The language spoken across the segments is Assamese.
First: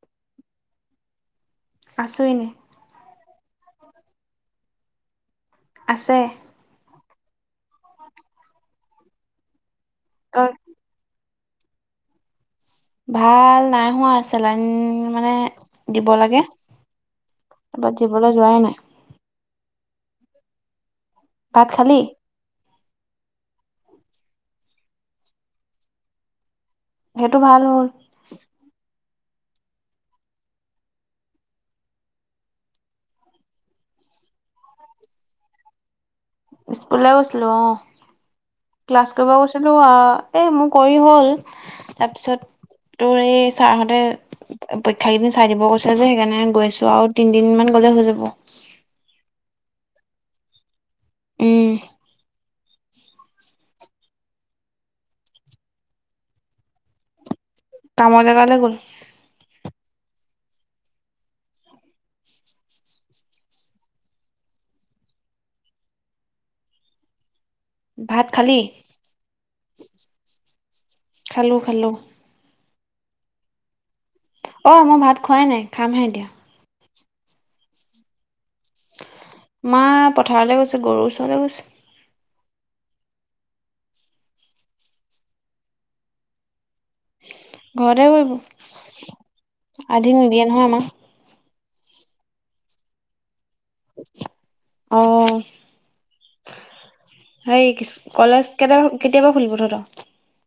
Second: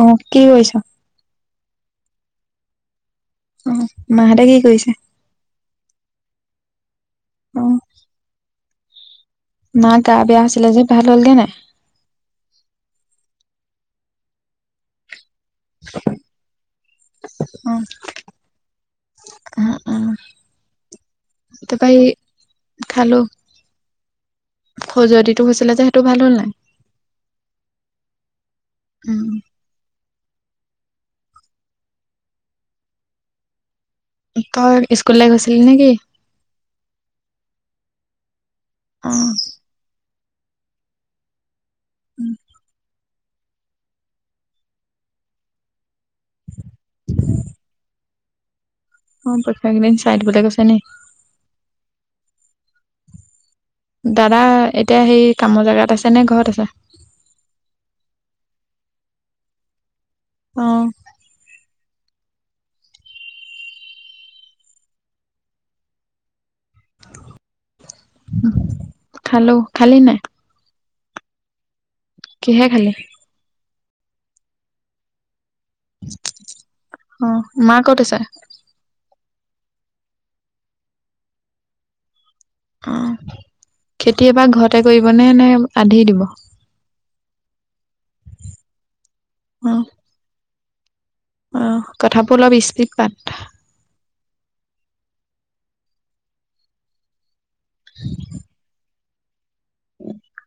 অহ, কি কৰিছ? আছো এনে। অহ, মাহতে কি কৰিছে? আছে। অহ মা গা বেয়া তই হৈছিলে যে ভাল হ'লগে নাই? ভাল নাই হোৱা চেলাইন মানে দিব লাগে। অ তাপা জিবলৈ যোৱা নে নাই? ভাত তাপা খালি এ খালো। খজুৱতিটো হৈছিলে যে সেইটো ভাল হ'ল নাই? সেইটো ভাল হ'ল। উম তই স্কুললে গৈছিলি নেকি? স্কুললে গৈছিলো অ' ক্লাছ অ কৰিব গৈছিলো আও এই মোৰ কৰি হ'ল তাপিছত তোৰ এই ছাৰহঁতে পৰীক্ষা কেইদিন চাই দিব কৈছে যে সেইকাৰণে গৈছো। যোৱা আও তিনিদিনমান গ'লে হৈ যাব। অ পৰীক্ষা কেইদিন চাই দিবলৈ কৈছে নি? উম দাদা এতিয়া সেই কামৰ জেগাত আছে নে ঘৰত আছে? কামৰ জেগা লে গল। অহ ভাত খালি খালো। খালি নাই? খালো- খালো। কিহে খালি? অহ, মই ভাত খোৱাই নাই খামহে এতিয়া। অহ, মা কত আছে? মা পথাৰলৈ গৈছে গৰুৰ ওচৰলৈ গৈছে। অহ, খেতি এবাৰ ঘৰতে কৰিবনে নে আধি দিব? ঘৰতে কৰিব আধি নিদিয়ে নহয় আমাৰ। অহ, কথাবোৰ অলপ স্পীড পাত। অহ সেই কলেজ কেতিয়াবা কেতিয়াবা খুলিব তহঁতৰ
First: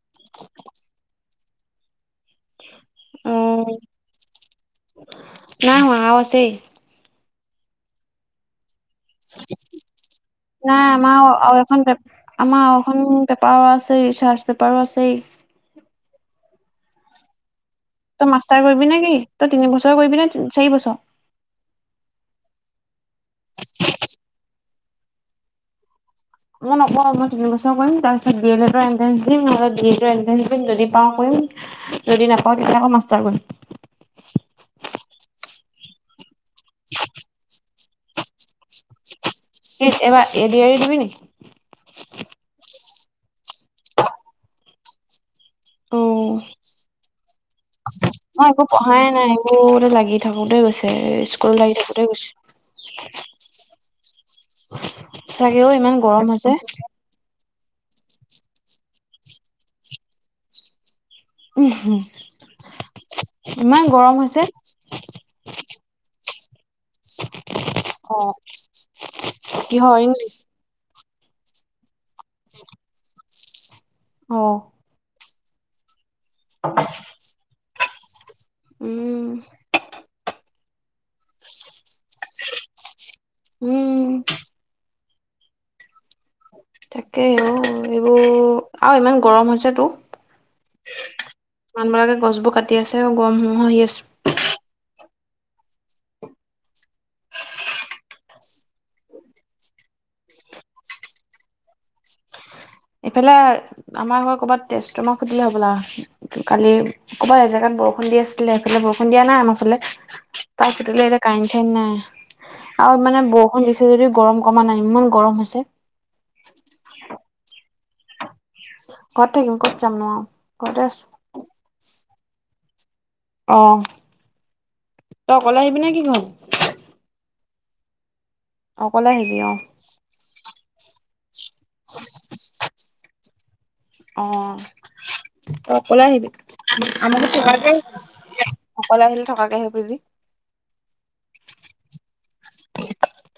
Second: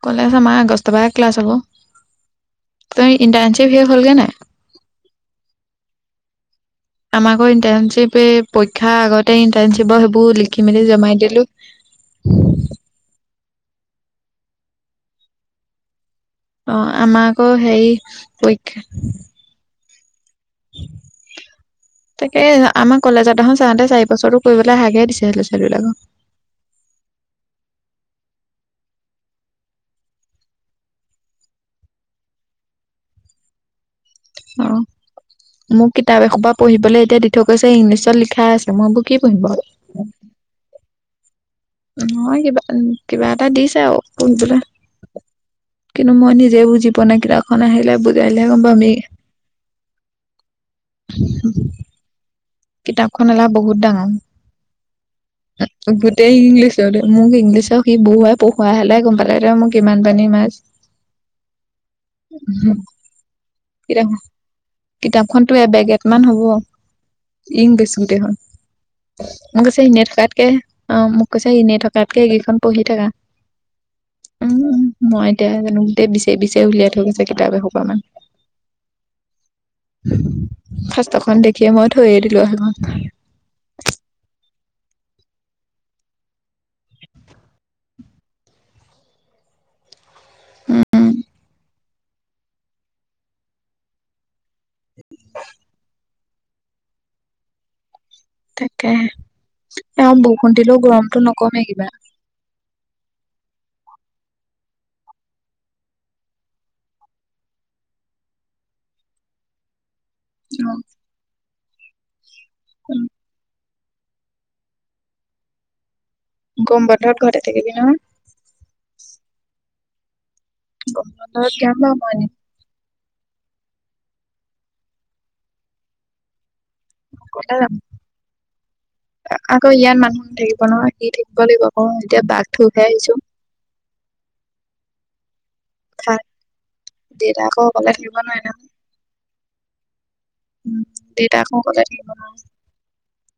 কলে আছ মাৰ আগষ্ট পৰা ক্লাছ হ'ব। ত‌ই অ ইন্টাৰ্নশিপ সে হ'লগে নাই। নাই হোৱা আৰু আছেই আমাকো ইণ্টাৰ্ণশ্বিপে পই। শিক্ষা আগতে ইন্টাৰ্ণশ্বিপৰ সেইবোৰ লিখি নাই মেলি আমাৰ জমাই দিলো। পেপাৰ আছেই চাৰ্চ পেপাৰো আছেই। অ আমাৰ আকৌ। হেৰি তই মাষ্টাৰ পৰীক্ষা কৰিবি নে কি তই তিনিবছৰ কৰিবি নে চাৰি বছৰ। এই আমাৰ কলেজত এখন চাওঁতে চাৰি বছৰো কৰিবলৈ হাকে দিছেছিলে ছোৱালীবলাকক মই নক মই তিন বছৰ কৰিম তাৰ পিছ বি এৰ এন্টেন্ঞ্চ দিম নহলে বি এৰ এন্ট্ৰেঞ্চ দিম যদি পাওঁ কৈম। যদি নাপাওঁ তেতিয়া আকৌ মাষ্টাৰ কৰিম। অ', মোক কিতাপ এখোবা পঢ়িবলৈ এতিয়া দি থৈ গৈছে ইংলিছত লিখাই আছে। মই বোৰ কি এবাৰ এ দি আৰ ই দিবি নিকি। নয় কিবা কিবা এটা দিছে আৰু কৰিবলে। কিন্তু মই নিজে বুজি পোৱা নাই কিতাপখন আহিলে বুজাদিলে মই হে গম একো পাবি। পঢ়াই নাই এইবোৰতে লাগি থাকোতে স্কুল লাগি থাকোতে গৈছে। কিতাপখন এলাহ বহুত সঁচাকে ডাঙৰ অ ইমান গৰম গোটেই হৈছে ইংলিশ গ মোক ইংলিশ আ। সি বহুৱাই পহুৱাই হলে গম পালে তেন মোক কিমান পানীৰ মাছ। উম হম। কিতাপ কিতাপখনতো এবেগ এ মান হব। ইন গৈছো দে অ', হন মোক কৈছে কিহৰ এনেই ইংলিছ? থকাতকে অ মোক কৈছে এনেই থকা। তাতকে এইকেইখন পঢ়ি থাকা। আহ। উম মই এতিয়া জানো গোই বিচাৰি বিচাৰি উলিয়া থৈ গৈছে কিতাপ এসোপা মান উম সাঁস্তখন দেখিয়ে মই থৈয়ে দিলো সেইখন। উম, তাকেই অ এইবোৰ আৰু ইমান গৰম হৈছেতো। উম ও। মানবাকে গছবোৰ কাটি আছে গৰমসমূহ আহি আছো। উ। তাকে। এ বষুণ দিলেও গৰমতটো নকমেই কিবা। এইফালে আমাৰ ঘৰত কৰ'বাত তেজমা সুধিলে হবলা কালি ক'বাত এজেগান ব বৰষুণ দি আছিলে এইফালে বৰষুণ দিয়া নাই আমাৰফালে। ত ফুটিলে যে কাৰেণ্ট চাৰেন্ত নাই। আও মানে বৰষুণ দিছে যে যদি গৰম কমা নাই ইমান গৰম হৈছে। গম বন্ধত ঘৰতে থাকিবি নহয়। ঘৰত থাকম কতযাম নো আও মই নিম অ তইকলে আহিবি নে কি ঘ ক য অকলে আহিবি অ', আকৌ ইয়াত মানুহ নাথাকিব নহয়। কি থাকিব লাগিব ক এতিয়া বাঘ [unintelligible] অ ত অকলে আহিবি আমাৰো দেউতা আকৌ থকাকে অকলে থাকিব নোৱাৰে আহ অকলে আহিলে থকাকে আহিবি। বি উম দেতাক ক কলে থ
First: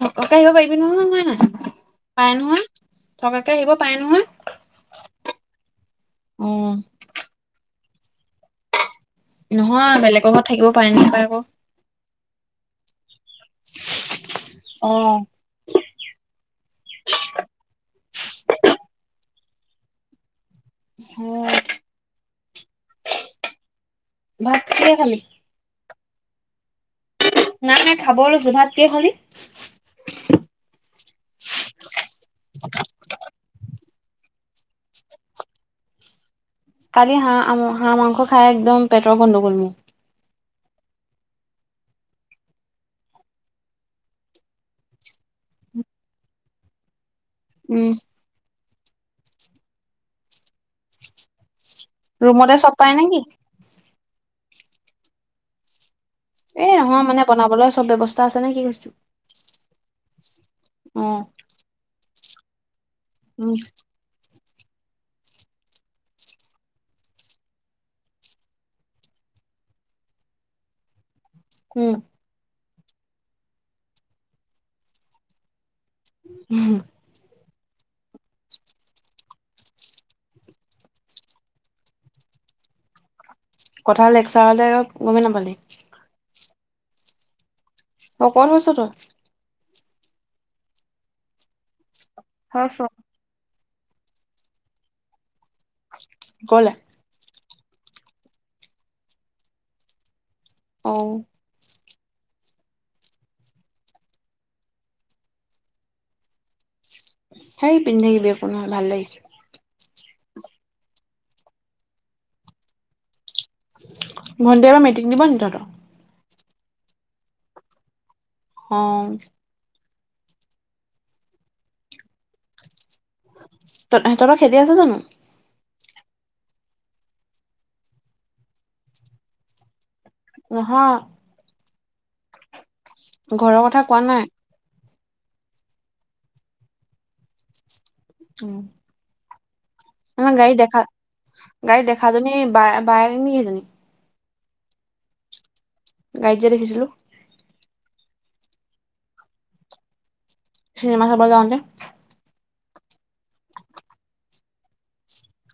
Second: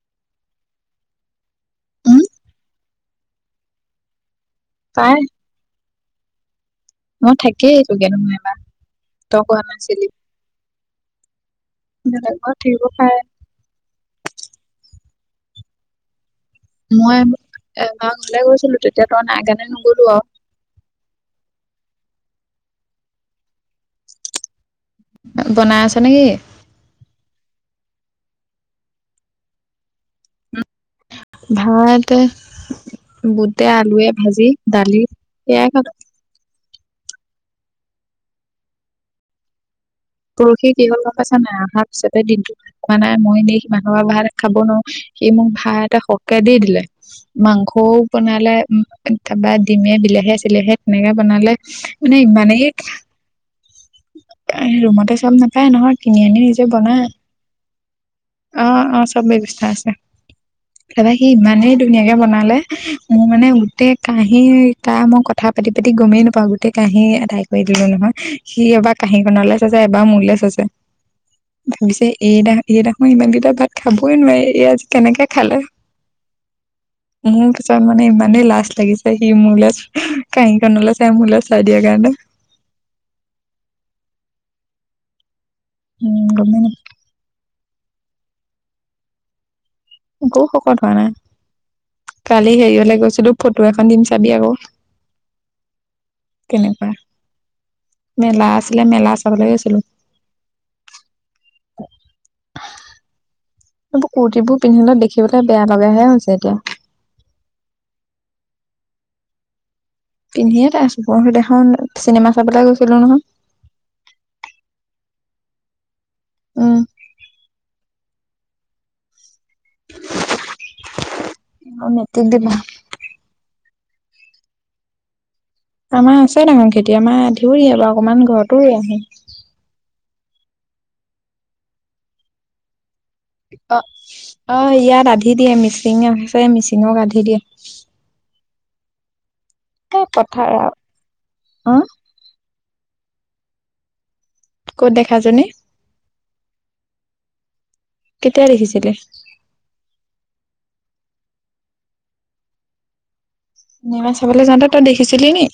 থকাকে আহিব পাৰিবি নহয় হয় নাই উম পায় নহয় থকাকে আহিব পায় নহয়। তাই উম। মই থাকি আহিছোগে নহয় এবা ত‌ই কোৱা নহয় নাছিলি বেলেগৰ ঘৰত থাকিব পাৰে নাপায় আকৌ বেলেগৰ থাকিব পায় অ। মই এবাৰ ঘৰলে গৈছিলো তেতিয়া তই নাই কাৰণে নগলো আৰু হ। ভাত কিহে খালি? আ নেকি? নাই খাব লৈছো ভাত কিহে খালি। ভাত বুটে আলুৱে। ভাজি দালি সেইয়াই খালোঁ। কালি হাঁহ আম্ হাঁহ মাংস খাই একদম পেটৰ গণ্ডগোল মো। পৰহি কি হল গম পাইছে নাই অহাৰ পিছতে দিনটো ভাল খোৱা নাই মইনে সি মমানহ ভাত খাব নোৱাৰো সি মোক ভাত এটা সকে দি দিলে। মাংসও উম বনালে। তাপা ডিমে বিলাহীয়ে, চিলাহীয়ে তেনেকে বনালে। মানে ৰুমতে ইমানেই চব পাই নেকি ৰুমতে চব নাপায় নহয় কিনি আনি নিজে এই বনা নহয় মানে বনাবলৈ চব ব্যৱস্থা আছে নে কি অ কৈছো অ চব ব্যৱস্থা আছে। অ তাপা সি ইমানেই ধুনীয়াকে বনালে। মোৰ মানে উম গোটেই কাহি। এটা মই কথা পাতি পাতি গমেই নাপাওঁ গোটেই কাঁহী আদাই কৰি দিলো নহয় সি এবাৰ কাঁহীখনলে চাইছে এই বাৰ মোৰলে চাইছে। ভাবিছে উম এইড এইডেখন ইমানকেইটা ভাত খাবই নোৱাৰি এই আজি কেনেকে খালে উম মোৰ পিছত মানে ইমানেই লাজ লাগিছে সি মোৰলৈ কাহিখনলৈ চাই মোৰলৈ চাই দিয়াৰ কাৰণে [inaudible] কথা লেকচাৰলে গমেই নাপালি উম গমে শকত হৈছ তই একো শকত হোৱা নাই কালি হেৰি হৈছো হলে গৈছিলো ফ টো এখন দিম চাবি আকৌ ক'লে কেনেকুৱা মেলা আছিলে মেলা চাবলে গৈছিলো অ [unintelligible] এইবোৰ কুৰ্তীবোৰ পিন্ধিলে দেখিবলৈ বেয়া লগাহে হৈছে এতিয়া সেই পিন্ধি থাকিবি একো নহয় ভাল লাগিছে পিন্ধেই তাো আছো পৰহি দিনাখন চিনেমা চাবলৈ গৈছিলো নহয় ভণ্টিয়ে এইবা মেট্ৰিক দিব নেকি তহঁত উম অ এইবাৰ মেট্ৰিক দিব তহঁতৰ খেতি আছে জানো আমাৰ আছে ডাঙৰ খেতি আমাৰ ধেইৰোৱে বাও অকমান ঘৰতো ৰুই আহো নহয় ঘৰৰ অ কথা কোৱা নাই। অ ইয়াত আধি দিয়ে মিচিং আছে মিচিঙক আধি দিয়ে উম এ ন পথাৰ গাড়ী দেখা অ গাড়ীত দেখাজনী বা বাই নেকি হেইজনী ক'ত দেখা জনী গাড়ীত যে দেখিছিলো কেতিয়া দেখিছিলি চিনেমা চাব যাওঁতে চিনেমা চাবলৈ যাওঁতে তই দেখিছিলি নি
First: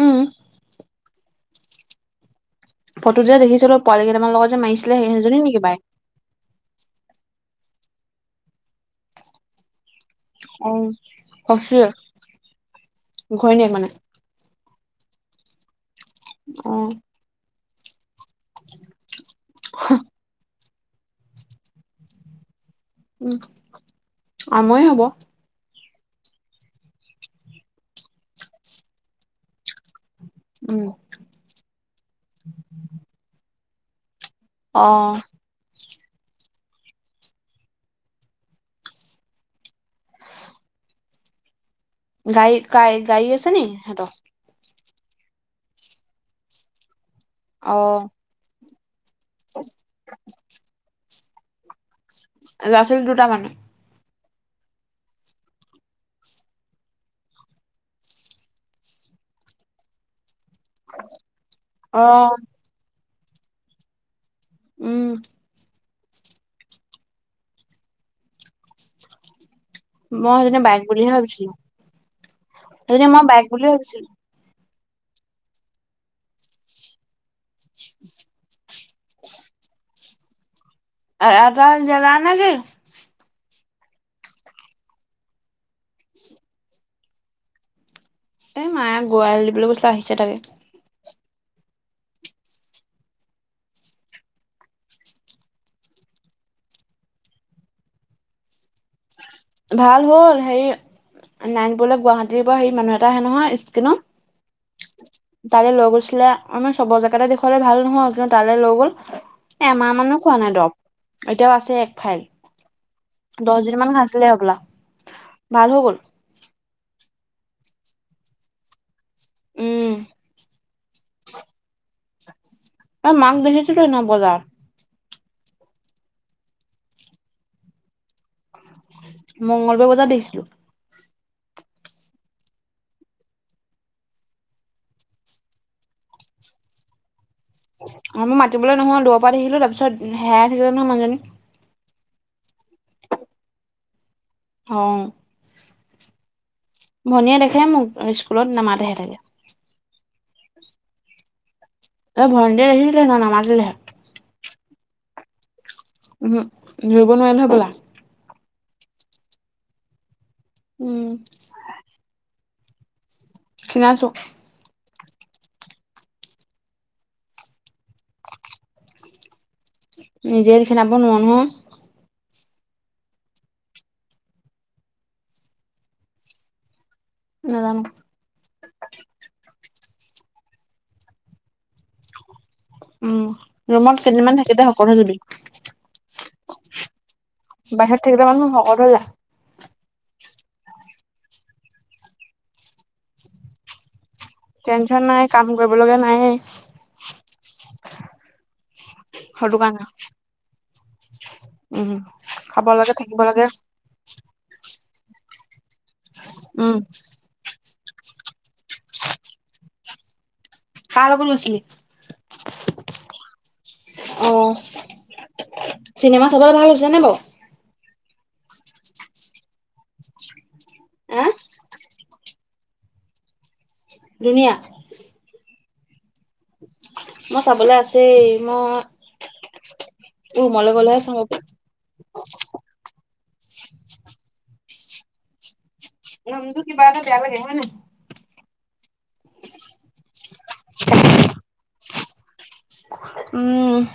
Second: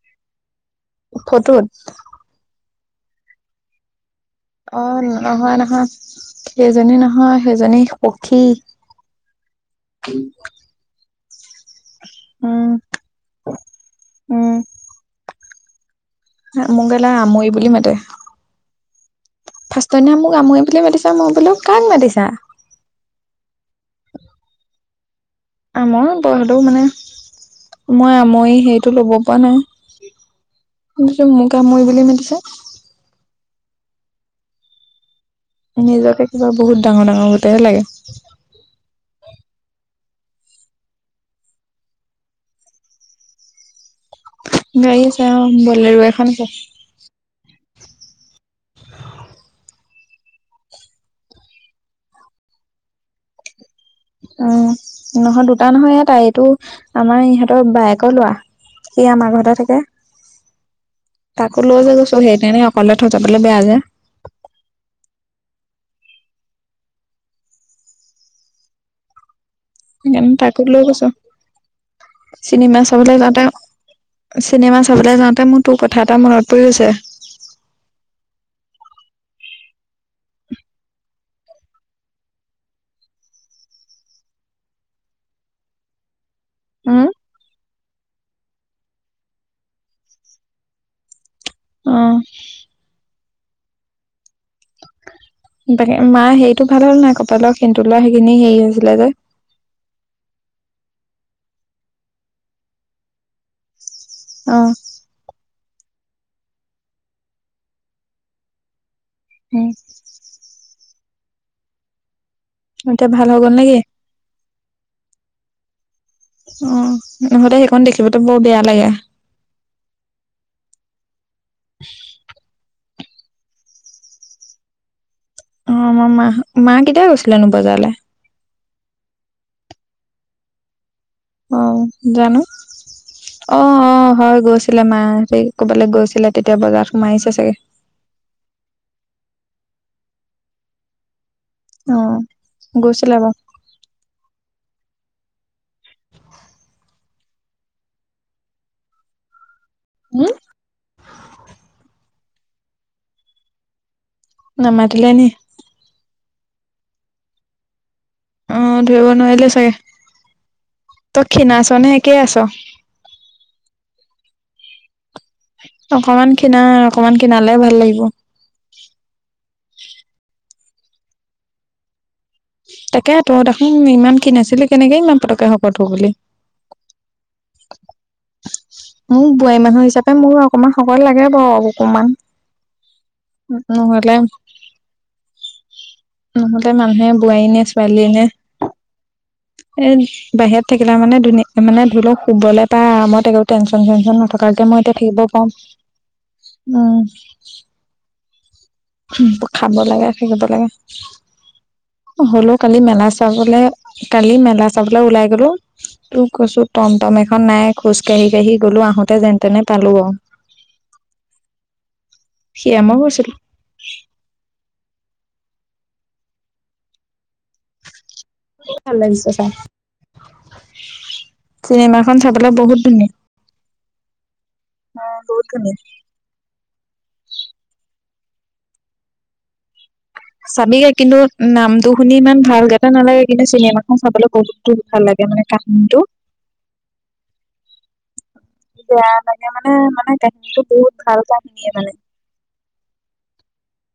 উম, ফটোত ফটো যে দেখিছিলো পোৱালি কেইটামান লগত যে অ মাৰিছিলে সেইজনী নহয় নেকি বায়েক? নহয় সেইজনী নহয় সেইজনী পখী অচ উম ঘৈণীয়েক মানে অ', মগেলা আমৈ বুলি মাতে ফাৰ্ষ্টনা মোক আমই বুলি মাতিছে মই বোলো কাক মাতিছা আমৈ হব আমৰ হবই সটো মানে মই আমৈ সেইটো ল'ব পৰা নাই উম। শুনিছো মোকে মই বুলি মাতিছে অ নিজকে কিবা বহুত ডাঙৰ ডাঙৰ গোটহে লাগে গাই গাই গাড়ী আছে নেকি সিহঁতৰ গাড়ী আছে অ বলেৰু এখন আছে আহ [unintelligible] ল'ৰা ছোৱালী দুটা মানে উম নহয় দুটা নহয় এটা এইটো আমাৰ ইহঁতৰ বায়েকৰ ল'ৰা সি আমাৰ ঘৰতে থাকে তাকো লৈ যে গৈছো অ', সেই তেনেকে অকলে থৈ যাবলৈ বেয়া যে উম সেইকাৰণে মই সেইজনী তাকো বাইক লৈ কৈছো বুলিহে ভাবিছিলো চিনেমা সেইজনী চাবলৈ মই বাইক যাওঁতে বুলি ভাবিছিলো চিনেমা চাবলৈ যাওঁতে মোৰ তোৰ কথা এটা মনত পৰি গৈছে [unintelligible] এটা জেগা নেকি উম এই মায়ে গৰু এৰাল দিবলৈ গৈছিলে আহিছে তাকে অ তাকে মা হেৰিতটো ভাল হ'ল নাই কপালৰ সেন্দুৰ লোৱা সেইখিনি হেৰি হৈছিলে যে ভাল হ'ল হেৰি বোলে নাৰায়ণপুৰলে গুৱাহাটীৰ পৰা হে মানুহ এটা আহে নহয় অ তাল লৈ গৈছিলে আমি চবৰ জেগাতে দেখুৱালে ভাল নহয় কিন্তু তালৈ লৈ গ'ল উম এমাহ মানো খোৱা নাই দৰৱ এতিয়াও আছে এক ফাইল এতিয়া ভাল হ গল দহদিন নেকি মান খাইছিলে হ'বলা ভাল হ'বল অ নহতে সেইখন দেখিবতো বহুত বেয়া লাগে উম [unintelligible] অ মাক দেখিছিলোঁ সেইদিনা বজাত অ মই মাহ মা কেতিয়া গৈছিলেনো বজাৰলৈ মঙ্গলবাৰ বজাত দেখিছিলোঁ অ জানো অ অ হয় গৈছিলে মা স কবালৈ গৈছিলে তেতিয়া বজাৰত সোমাই আহিছে চাগে অ মই মাতিবলৈ নহয় দুৰৰ পৰা দেখিলো তাৰপিছত হেৰাই থাকিলে নহয় মানুজনী অ গৈছিলে বাৰু অ ভনীয়ে দেখে মোক স্কুলত নামাতে হেনেকে উম ত ভন্তি আহিছিলে নামাতিলে নামাতিলে নি উম ৰুব নোৱাৰে নহয় ব'লা অ ধুৰিব নোৱাৰিলে চাগে উম ত‌ই ক্ষীণাইছ নে একেই আছ? ক্ষীণাইছো অকমান ক্ষীণা অকমান ক্ষীণালে ভাল লাগিব। ক্ষীণাব নোৱাৰো অ। তাকে ত দেখোন ইমান ক্ষীণ আছিলি কেনেকে ইমান পতককে শকত হৈ গলি। নাজানো। মোক বোৱাৰী মানুহ হিচাপে মোৰ অকমান শকত লাগে বাৰু অকমান। উম ৰুমত নহলে কেইদিনমান থাকিলে শকত হৈ যাবি। নহলেত মানুহে বোৱাৰী নে বাহিৰত ছোৱালী থাকিলে নে মানুহ শকত হৈ যায় এ বাহিৰত থাকিলে মানে ধুনে মানে ধৰি লওক শুবলৈ পাই আৰামত একো টেনচন চেনচন নথাক- থকাকে মই এতিয়া টেনচন নাই থাকিব কাম কৰিব লগা নাইয়ে পাম উম। সেইটো খাব কাৰণে লাগে থাকিব লাগে। উম হ'লো খাব কালি লাগে মেলা থাকিব লাগে চাবলৈ কালি মেলা চাবলৈ ওলাই গলোঁ। তোৰ কৈছো উম টম টম এখন নাই খোজ কাঢ়ি কঢ়ি গলো আহোতে যেন তেনে পালো অ। কাৰ লগত সেয়া মই গৈছিলি? গৈছিলো অ। চিনেমা চাবলৈ ভাল হৈছে নে বাও। ভাল লাগিছে চাই হা চিনেমা খন চাবলৈ বহুত ধুনীয়া ধুনীয়া অ বহুত ধুনীয়া মই চাবলে আছেই মই ৰুমলৈ চাবিগে গ'লেহে কিন্তু চাব পাৰিম নামটো শুনি ইমান ভাল গা- নালাগে কিন্তু চিনেমাখন চাবলৈ বহুতো ভাল লাগে মানে কাহিনীটো। নামটো কি বা এটা বেয়া লাগে হয় নাই? বেয়া লাগে মানে মানে কাহিনীটো বহুত ভাল কাহিনীয়ে মানে। উম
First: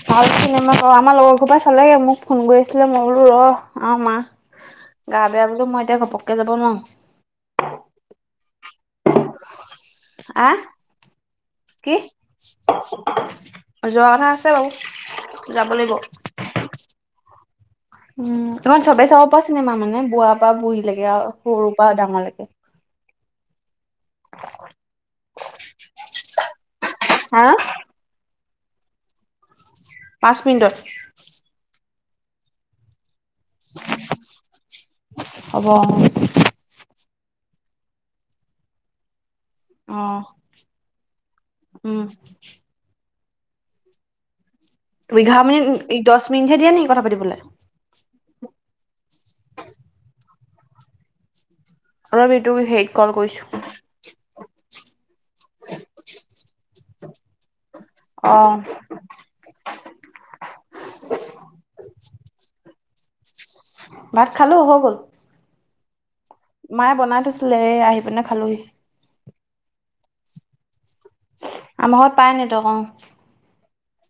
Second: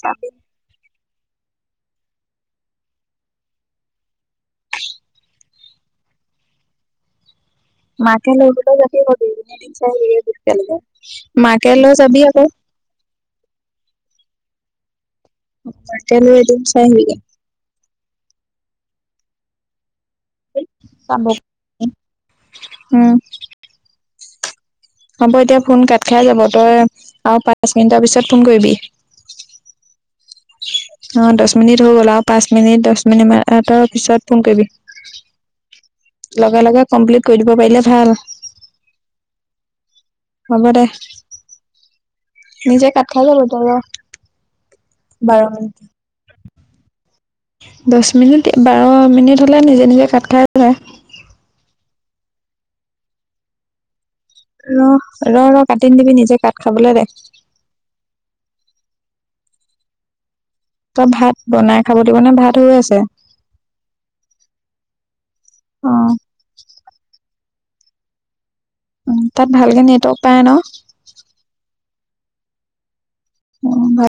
চাবি ভাল চিনেমা। অ আমাৰ লগৰ সোপা চালে মোক ফোন কৰি আছিলে মই বোলো ৰ আমা মা। গা বেয়া বোলো মই এতিয়া ঘপককে যাব নোৱাওং। মাকে লৈ গলে আহ [unintelligible] মাকে লৈ কি যাবি আকৌ। যোৱা কথা আছে বাও। তাকে ন এদিন চাই আহিবি গে উম এইখন চবেই চাব পৰা চিনেমা মানে। বুঢ়া পা বুঢ়ী লৈকে আও চাব সৰুৰ পৰা ডাঙৰ লৈকে। উম [inaudible] হ'ব দিয়া ফোন কাট খাই যাব তই আৰু হা পাঁচ মিনিটৰ পিছত ফোন কৰিবি। পাঁচ মিনিটত অ দহ হৈ মিনিট গল আৰু পাঁচ মিনিট, দহ মিনিট মান। এটাৰ পিছত ফোন কৰিবি হ'ব অ', লগে লগে। কমপ্লিট কৰি দিব পাৰিলে ভাল। আহ হ'ব দে উম। খেললে তব এঘাৰ মিনিট দহ মিনিটহে দিয়ে নি কথা পাতিব। দহ মিনিট বাৰ মিনিট হ'লে নিজে নিজে কাত খাই যায়। ৰ এইটোক হেৰিত কল কৰিছো। ৰ ৰ ৰ কাটি নি দিবি নিজে কাট খাবলে দে। অ', তই ভাত বনাই খাব দিব নে ভাত হৈ আছে। ভাত খালোঁ হৈ গ'ল। অহ মায়ে বনাই থৈছিলে এ আহি পিনে খালোহি। উ তাত ভালকে নেটৱৰ্ক পায় ন। আমাৰ ঘৰত পায় ন ত অ। অ